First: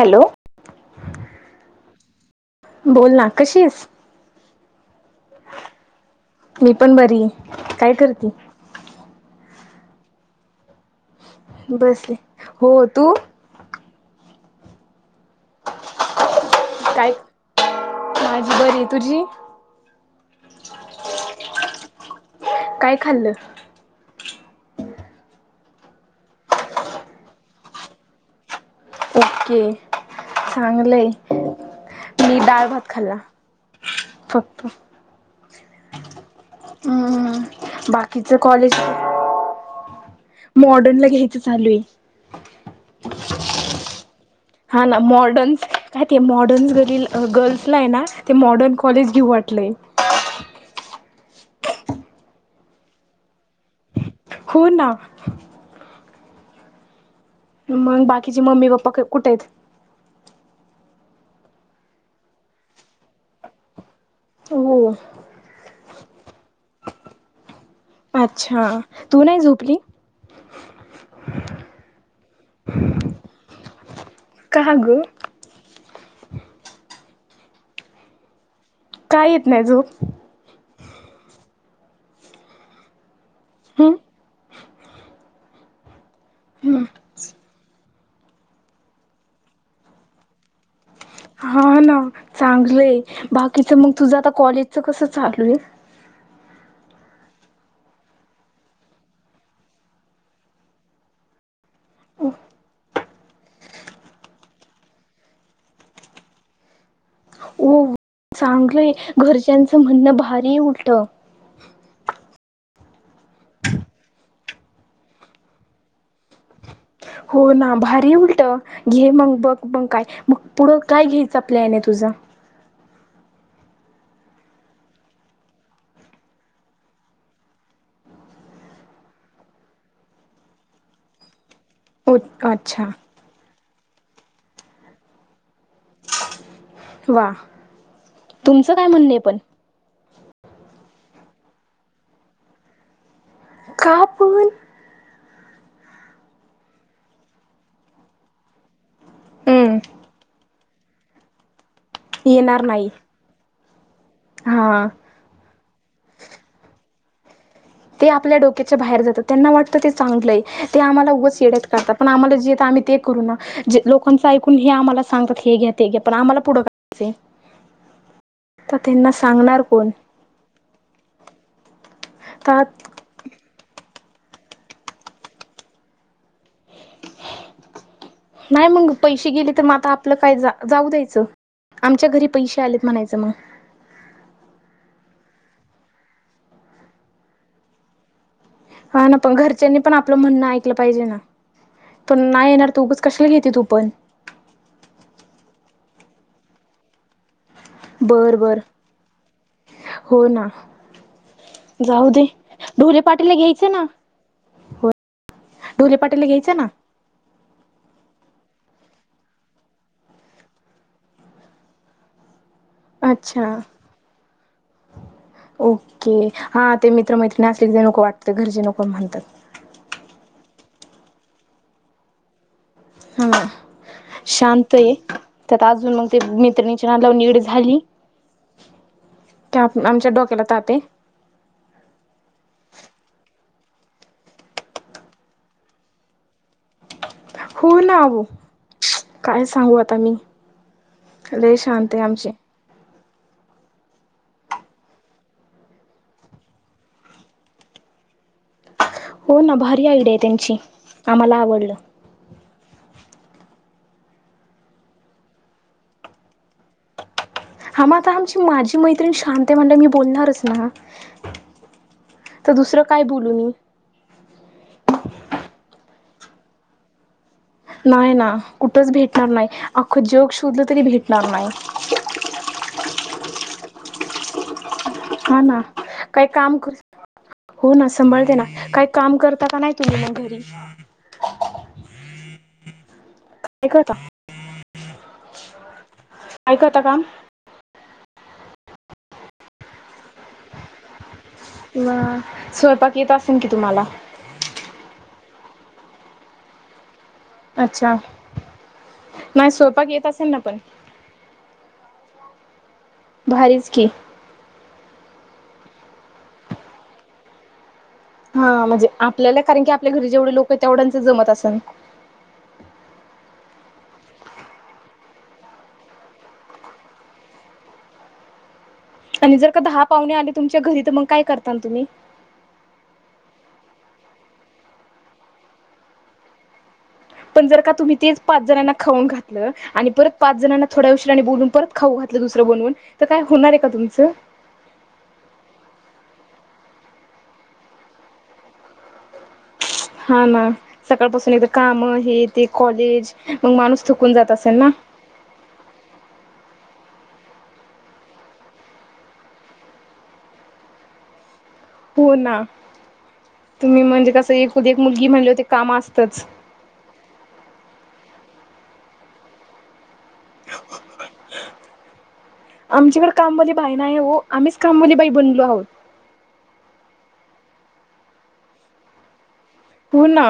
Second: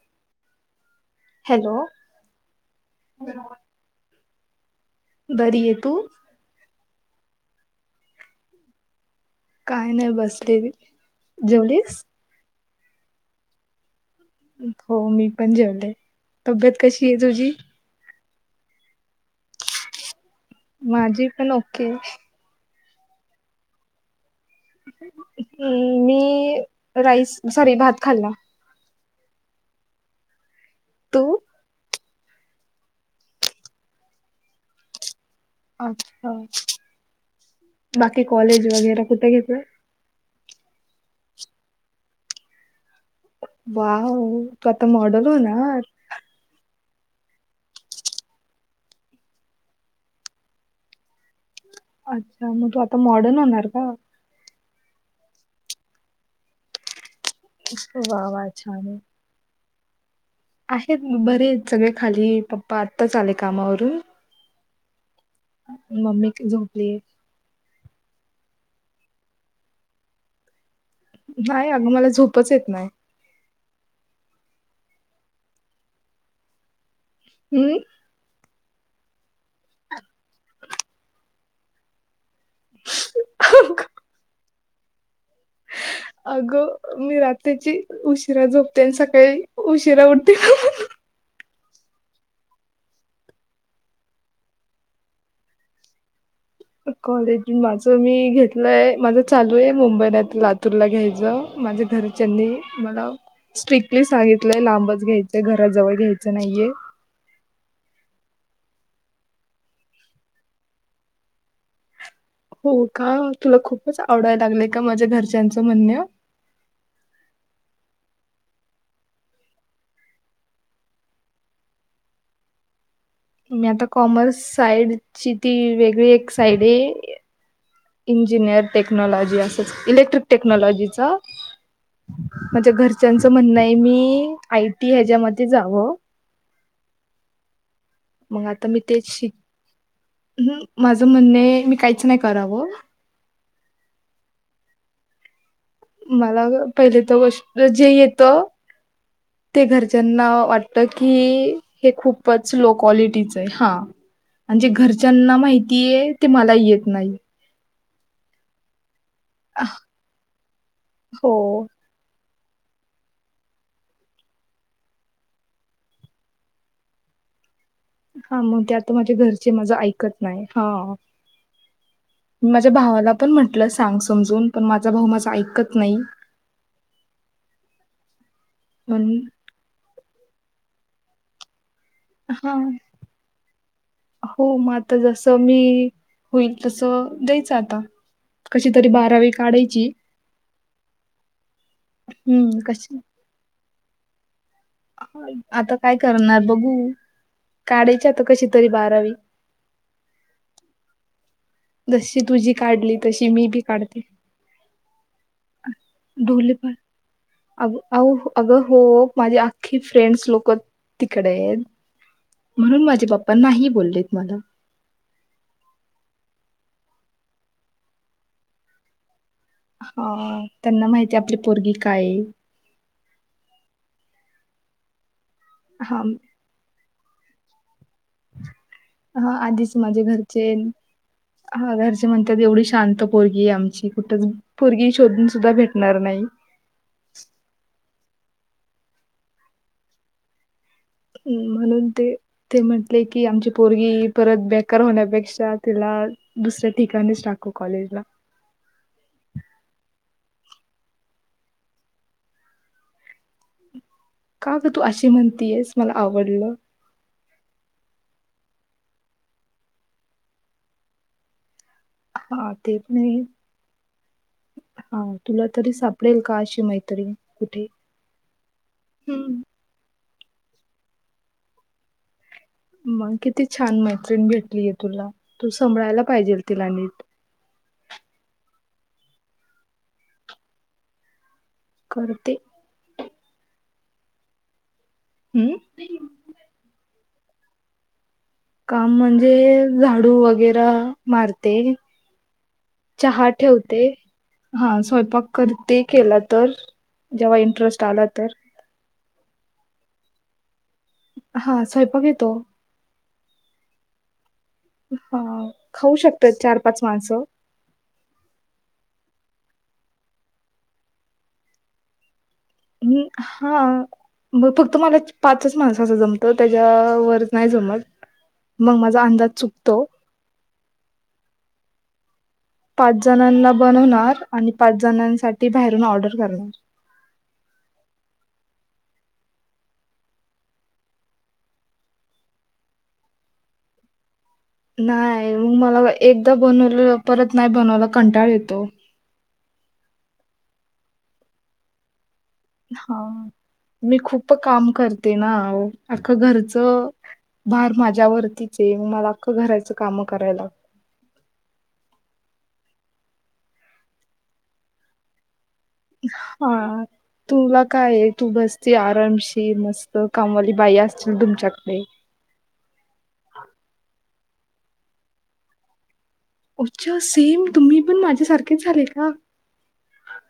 Hello. Hello बोल ना कशीएस? बरी ये. तू? मी पण बरी ए. काय करते? काही नाही बसलेली. जेवलीस बसले. हो तू? हो मी पण जेवले. तब्येत कशी काय आहे तुझी? माझी बरी ए. तुझी? माझी पण ओके. काय खाल्लं? हम्म. मी राईस सॉरी भात खाल्ला. ओके. चांगलंय. तू मी डाळ भात खाल्ला फक्त. अच्छा. हम्म बाकी बाकीचं कॉलेज वगैर कुठ घेतल? मॉडर्न ला घ्यायचं चालूए. वाव्ह. हा ना. मॉर्डर्नस का- ते मॉर्डर्नस [unintelligible] गर्ल्सला ए ना ते मॉडर्न कॉलेज घेऊ वाटलंय. अच्छा. म तू आता मॉडर्न होणार का? हो ना. मंग वा बाकीचे वा मम्मी पप्पा कुठे हेत? असेच बरे आहेत सगळे खाली ए. पप्पा आत्ताच आले कामावरून. हो. मम्मी ती झोपलेत. अच्छा, तू नाही झोपली? नाही अगं, मला झोपच येत नाही. का गं? हम्म. काय येत नाही झोप? [inaudible] हम्म. अगं, मी रात्रीची उशिरा झोपते आणि सकाळी उशिरा उठते. हा ना, चांगलंय. बाकीचं मग तुझं आता कॉलेजचं कसं चालू आहे.? कॉलेज माझं मी घेतलंय. माझं चालू आहे मुंबईला तुरला घ्यायचं. माझ्या घरच्यांनी मला स्ट्रिक्टली सांगितलंय. लांबच घ्यायचंय. घराजवळ घ्यायचं नाहीये. चांगलय. घरच्यांचं म्हणणं, भारीये उलट. हो, का? तुला खूपच आवडायला लागलेय का? माझ्या घरच्यांचं म्हणण. हो ना. भारीय उलट. घे मग बघ, मग काय? मग पुढं काय घ्यायचं प्लॅन आहे तुझा? मी आता कॉमर्स साइडची ती वेगळी एक साईड आहे. इंजिनिअर टेक्नॉलॉजी असंच, इलेक्ट्रिक टेक्नॉलॉजीच. हो माझ्या अच्छा घरच्यांचं म्हणणं आहे. मी आय टी ह्याच्यामध्ये जावं. वा, तुमचं काय म्हणणय पण? हम्म, माझं म्हणणे, मी काहीच नाही करावं. का पण? मला पहिली तर गोष्ट जे येत, ते हम्म घरच्यांना वाट त की, हे खूपच येणार लो नाही क्वालिटीच आहे हा. आणि जे हा घरच्यांना माहितीय, ते मला येत नाही. ते आपल्या डोक्याच्या बाहेर जातात, त्यांना वाटतं ते चांगलय, ते आम्हाला हो उगाच येड्यात काढतात. पण आम्हा जे येत आम्ही ते करू ना, जे लोकांच ऐकून हे आम्हाला सांगतात हे घ्या, ते घ्या पण आम्हाला पुढं करायचंय हा, मग ते तर आता त्यांना माझ्या घरचे सांगणार माझं कोण ऐकत नाही हा. तर माझ्या भावाला पण म्हंटलं सांग समजून, पण माझा भाऊ माझं ऐकत नाही. नाही, मग पण पैसे गेले तर, मग आता आपलं काय जाऊ द्यायचं. आमच्या घरी हा पैसे आलेत म्हणायचं मग. हो, मग आता जस मी होईल तस द्यायचं आता. कशी तरी हा ना, बारावी पण घरच्यांनी काढायची पण आपलं म्हणणं ऐकलं पाहिजे ना. पण नाही हम्म येणार तर, कशी उगाच कशाला घेते तू पण. आता काय करणार बघू, काढायची आता बर कशी बर तरी बारावी. हो ना. जाऊ जशी दे, तुझी काढली ढोले तशी पाटीलला मी बी घ्यायचं ना. काढते ढोले पाटीलला घ्यायच ना. अ अगं हो माझी आख्खी फ्रेंड्स लोक तिकडेत, म्हणून माझे पप्पा अच्छा नाही बोललेत मला. ओके. हा, ते मित्र मैत्रीण असली ते नको वाटतय, घरचे नको म्हणतात. ह, त्यांना माहिती आपली पोरगी काय. हा, शांत ये त्यात अजून हा मग ते मैत्रिणी लावून लावून येड झाली हा ते आधीच माझे आमच्या डोक्याला घरचे ताते हा घरचे म्हणतात एवढी शांत पोरगी आहे आमची कुठ पोरगी शोधून सुद्धा भेटणार नाही हो ना ओ, काय सांगू आता मी लय म्हणून शांत आहे ते आमची ते म्हटले की आमची पोरगी परत बेकार होण्यापेक्षा तिला दुसऱ्या ठिकाणीच टाकू कॉलेजला. हो ना भारी आयडिया आहे त्यांची आम्हाला आवडलं. का ग तू अशी म्हणतीयस मला आवडलं हां मग आता आमची माझी मैत्रीण शांत आहे म्हणल्यावर मी बोलणारच ना हा तर ते दुसरं पण काय आहे बोलूून? हा तुला तरी सापडेल का अशी मैत्रीण? कुठे नाय ना कुठंच भेटणार हम्म नाही अख्खं जग शोधलं तरी भेटणार नाही. मग किती छान मैत्रिण भेटलीय तुला. हा तू ना. सभळायला काही पाहिजेल काम तिला कर नीट हो ना सांभाळते ना काही काम करता का नाही तुम्ही मग घरी. करते निघ आता हम्म. ऐकता का. काम म्हणजे झाडू वगैरे मारते, वा स्वयंपाक येत चहा असेल की तुम्हाला ठेवते हा स्वयंपाक करते केला तर जेव्हा इंटरेस्ट अच्छा आला तर नाही स्वयंपाक येत असेल ना पण? हा स्वयंपाक येतो. भारीच की. अह खाऊ शकतात चार पाच माणसं हा म्हणजे आपल्याला कारण की आपल्या घरी जेवढे लोक आहेत तेवढ्यांच जमत असेल. मी हा मग फक्त मला पाचच माणसाच जमत त्याच्यावर नाही जमत मग मा आणि जर का दहा पाहुणे आले तुमच्या घरी तर मग काय करताल तुम्ही पाच जणांना बनवणार आणि पाच जणांसाठी बाहेरून ऑर्डर करणार. पण जर का तुम्ही तेच पाच जणांना खाऊन घातलं आणि परत पाच जणांना थोड्या उशिराने बोलून परत खाऊ घातलं दुसरं बनवून तर काय होणार आहे का तुमचं? नाही मग मला एकदा बनवलेलं परत नाही बनवायला, कंटाळ येतो. हा ना सकाळपासून एकदा काम हे ते कॉलेज हां, मग माणूस थकून जात असेल ना ते ना आहो, आख्खं घरचं भार माझ्या वरतीच आहे. मला अख्खं घराचं कामं करायला लागत हो ना. तुम्ही म्हणजे कसं एकुलती एक मुलगी म्हटल्यावर काम असतच हा तुला काये तू बसती आरामशीर म स्त कामवाली बाई असतील तुमच्याकडे. आमच्याकडे कामवाली बाई नाही हो. आम्हीच कामवाली बाई बनलो आहोत. अच्छा सेम तुम्ही पण माझ्यासारखेच झाले का. हो ना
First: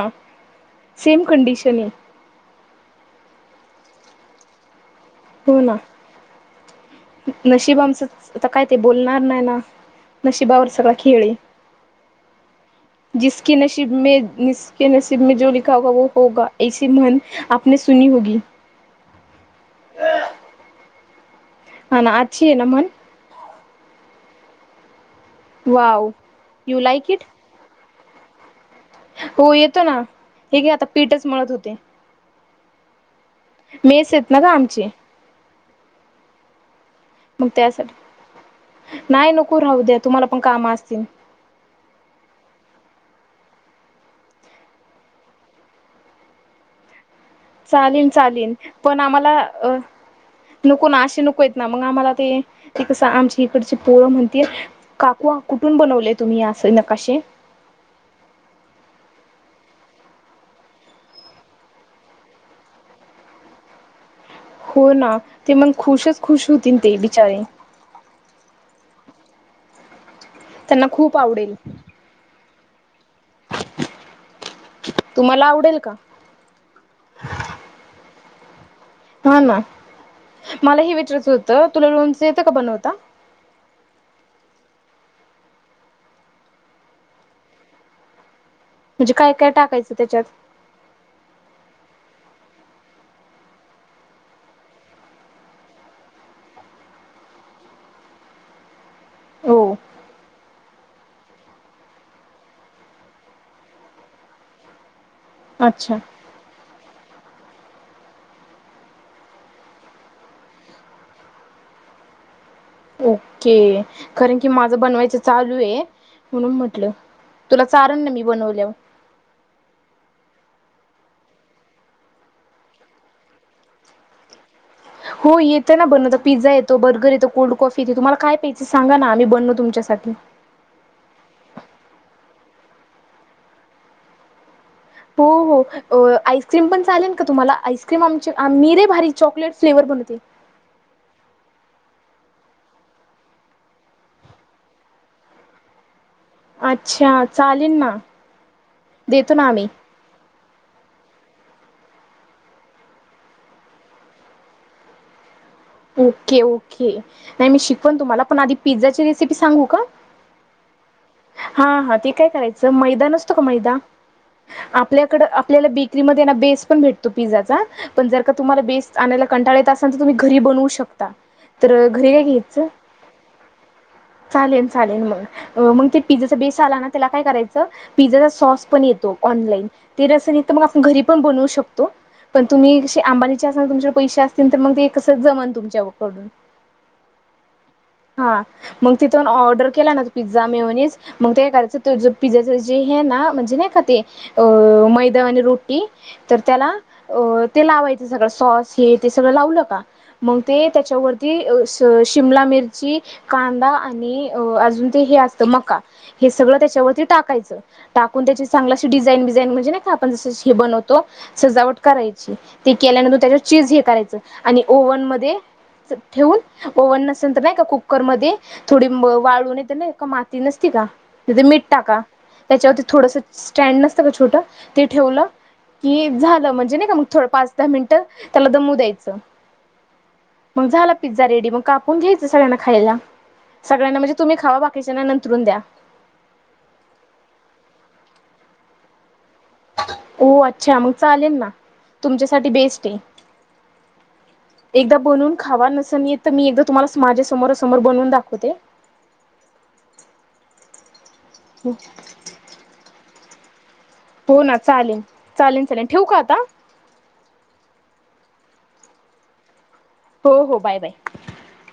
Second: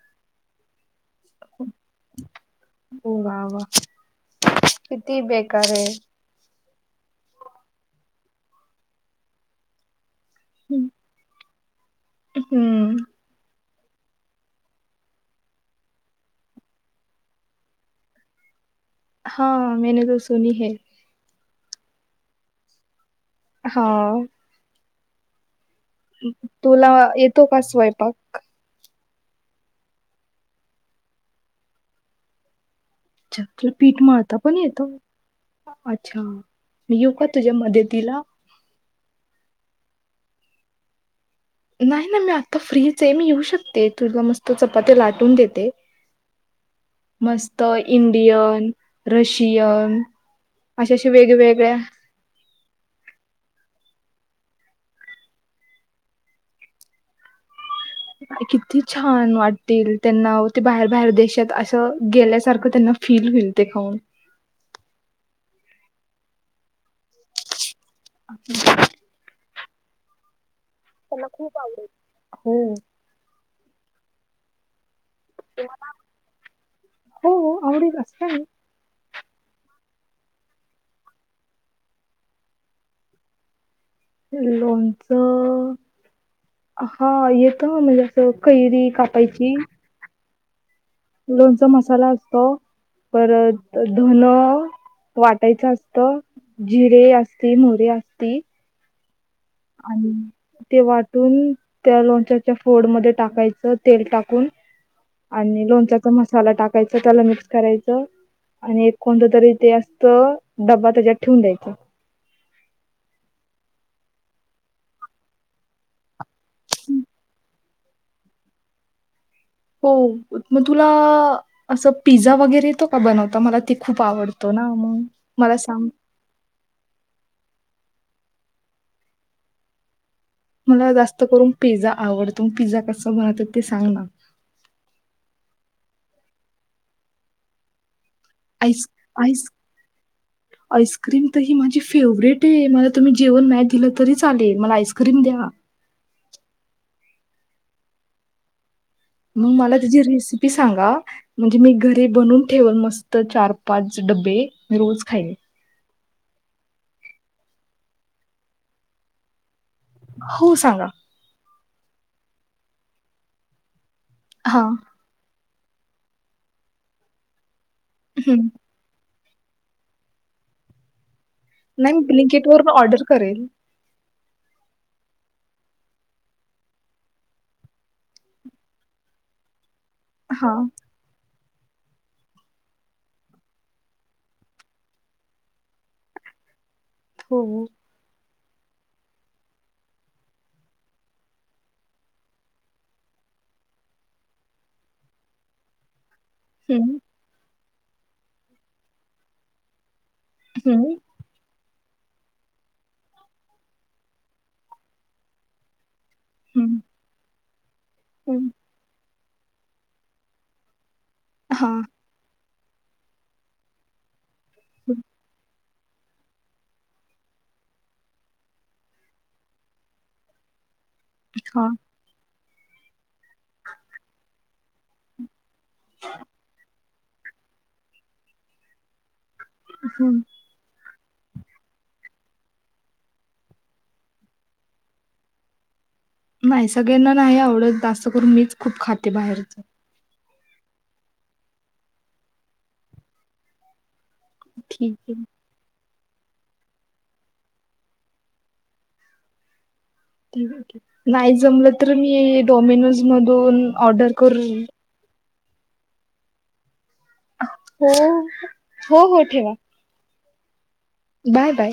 सेम कंडीशन आहे. हो वा वा किती बेकार आहे. नशिब आमचं, आता काय ते बोलणार नाही ना. नशिबावर सगळा खेळ ये. हम्म. जिस क नसिब मे जिस के नसिब मे जो लिखा होगा वो होगा ऐस म्हण आपने सुनी होगी? हा मेने तो सुनी है. हा ना अच्छी हे ना मण? हा. वाव. यू तुला लाईक इट येतो का स्वयंपाक? हो येतो ना, हे घे आता पीठच मळत होते. अच्छा! तुला पीठ मेस आहेत मळता ना ग पण आमची येतं? अच्छा! मी येऊ का मग तुझ्या त्यासाठी मदतीला? नाही नको राहू द्या, तुम्हाला पण काम असतील. नाही नाही मी आता फ्रीच ये, मी येऊ शकते तुला मस्त चपाती लाटून देते. मस्त चालेल चालेल इंडियन, पण आम्हाला अ रशियन नको अशा ना अशा असे नको येत ना, वेगवेगळ्या मग आम्हाला ते ते कसं आमच्या इकडचे पोरं म्हणतील, काकू आ कुठून बनवलेय तुम्ही असे नकाशे? किती छान वाटतील त्यांना, ते बाहेर बाहेर देशात असं गेल्यासारखं त्यांना फील होईल ते खाऊन हो ना, ते मग खुशच- खुश होतील ते बिचारे. अच् [inaudible] त्यांना खूप आवडेल. हो तुम्हाला आवडेल का? हो आवडेल ना, अस काय ये? हा ना, मला हे विचारायचं होतं तुला लोणच येतं का बनवता? लोणच, हा येतं म्हणजे असं कैरी म्हणजे काय काय टाकायचं त्याच्यात? लोणच मसाला असतो. परत धन वाटायच असत, जिरे असते, मोहरी असती. हो आणि. ते वाटून, त्या लोणच्याच्या फोडमध्ये टाकायचं तेल टाकून आणि अच्छा लोणच्याचा मसाला टाकायचा त्याला मिक्स करायचं आणि एक कोणतं तरी ते असतं डब्बा, त्याच्यात ठेवून द्यायचं. ओके, कारण की माझं बनवायच चालू ये म्हणून म्हटलं. तुला चारण ना मी बनवल्यावर. हो, मग तुला असं पिझ्झा वगैरे येतो का बनवता? मला ते खूप आवडतो ना मग हो मला येतं ना सांग बनवता पिझ्झा येत तो बर्गर येतो, कोल्ड कॉफी येते, तुम्हाला काय प्यायच सांगा ना आम्ही बनवू तुमच्यासाठी. मला जास्त करून पिझ्झा आवडतो. पिझ्झा कसा बनवतात ते सांगा? हो हो आईस्क्रीम पण चालेल का तुम्हाला आईस ते मग आमचे मी आईस लय भारी आईस चॉकलेट फ्लेवर बनवते. आईस्क्रीम तर ही माझी फेवरेट ये, मला तुम्ही जेवण नाही दिलं तरी चालेल मला आईस्क्रीम द्या. अच्छा! चालेल ना. देतो ना आम्ही मला त्याची रेसिपी सांगा. म्हणजे मी घरी बनून ठेवन, मस्त चार -पाच डबे, मी रोज खाईन. ओके, ओके, नाही मी शिकवन तुम्हाला पण आधी पिझ्झाची रेसिपी सांगू का? हो सांगा. हा, हा ते काय करायचं, मैदा नसतो का मैदा. हा. आपल्याकड, आपल्याला बेकरीमध्ये ना बेस पण भेटतो पिझ्झाचा, पण जर का हं. तुम्हाला बेस आणायला कंटाळा येत असेल तर तुम्ही घरी बनवू शकता, तर नाही मी घरी काय ब्लिंकिट घ्यायचं. वरून ऑर्डर करेल. चालेल, चालेल मग. मग ते पिझ्झाचा बेस आला ना त्याला काय करायचं, पिझ्झाचा सॉस पण येतो ऑनलाइन. ते रसनी तर हां. मग घरी पण बनवू शकतो, पण तुम्ही आंबानीच्या सारखं पैशे असतील कर ते कसं जमन. तुमच्याकडून. हो. हा, मग तिथून ऑर्डर केला ना पिझ्झा, मैऊनीज मग ते एखाद्याच त पिझ्झाच जे हे ना, म्हणजे नाय का ते अ मैदावाणी रोटी तर त्याला हं, अ, ते लावायचं सगळं, सॉस हे ते सगळं लावलं का. मग ते हं, त्याच्यावर ती, स शिमला मिरची, कांदा आणि अजून ते हे असतं मका. हे सगळं हं, त्याच्यावरती टाकायचं, टाकून त्याची हं. चांगला डिझाईन, विझाईन म्हणजे का आपण जस हे बनवतो, सजावट हां, करायच. ते केल्यानंतर तेज्यात चीज हे करायच आणि ओव्हण हं, म ठेवून, ओव्हन नसेल तर नाही का कुकरमध्ये थोडी वाळू नाही, येते ना का माती नसती का. तिथे मीठ हां, टाका, त्याच्यावरती थोडस स्टँड नसतं का छोटं, ते ठेवलं कि झालं म्हणजे नाही का मग थोडं पाच-दहा मिनिटं त्याला दमू द्यायचं. हम्. मग झाला पिझ्झा रेडी मग कापून घ्यायचं सगळ्यांना खायला. सगळ्यांना म्हणजे तुम्ही खावा, बाकीच्याना नंतरून द्या. नाही सगळ्यांना नाही आवडत, जास्त करून मीच खूप खाते बाहेरच. हो, अच्छा मग चालेल ना, तुमच्यासाठी बेस्ट हेय. ठीक एकदा आहे, बनवून खावा नसन येत मी एकदा तुम्हाला माझ्या समोरासमोर बवून दाखवते. नाही जमलं तर मी डोमिनोज मधून ऑर्डर हो ना करून चालेल, चालेल, चालेल ठेवू का आता? हो, हो हो ठेवा. हो, हो बाय, बाय. Bye, bye.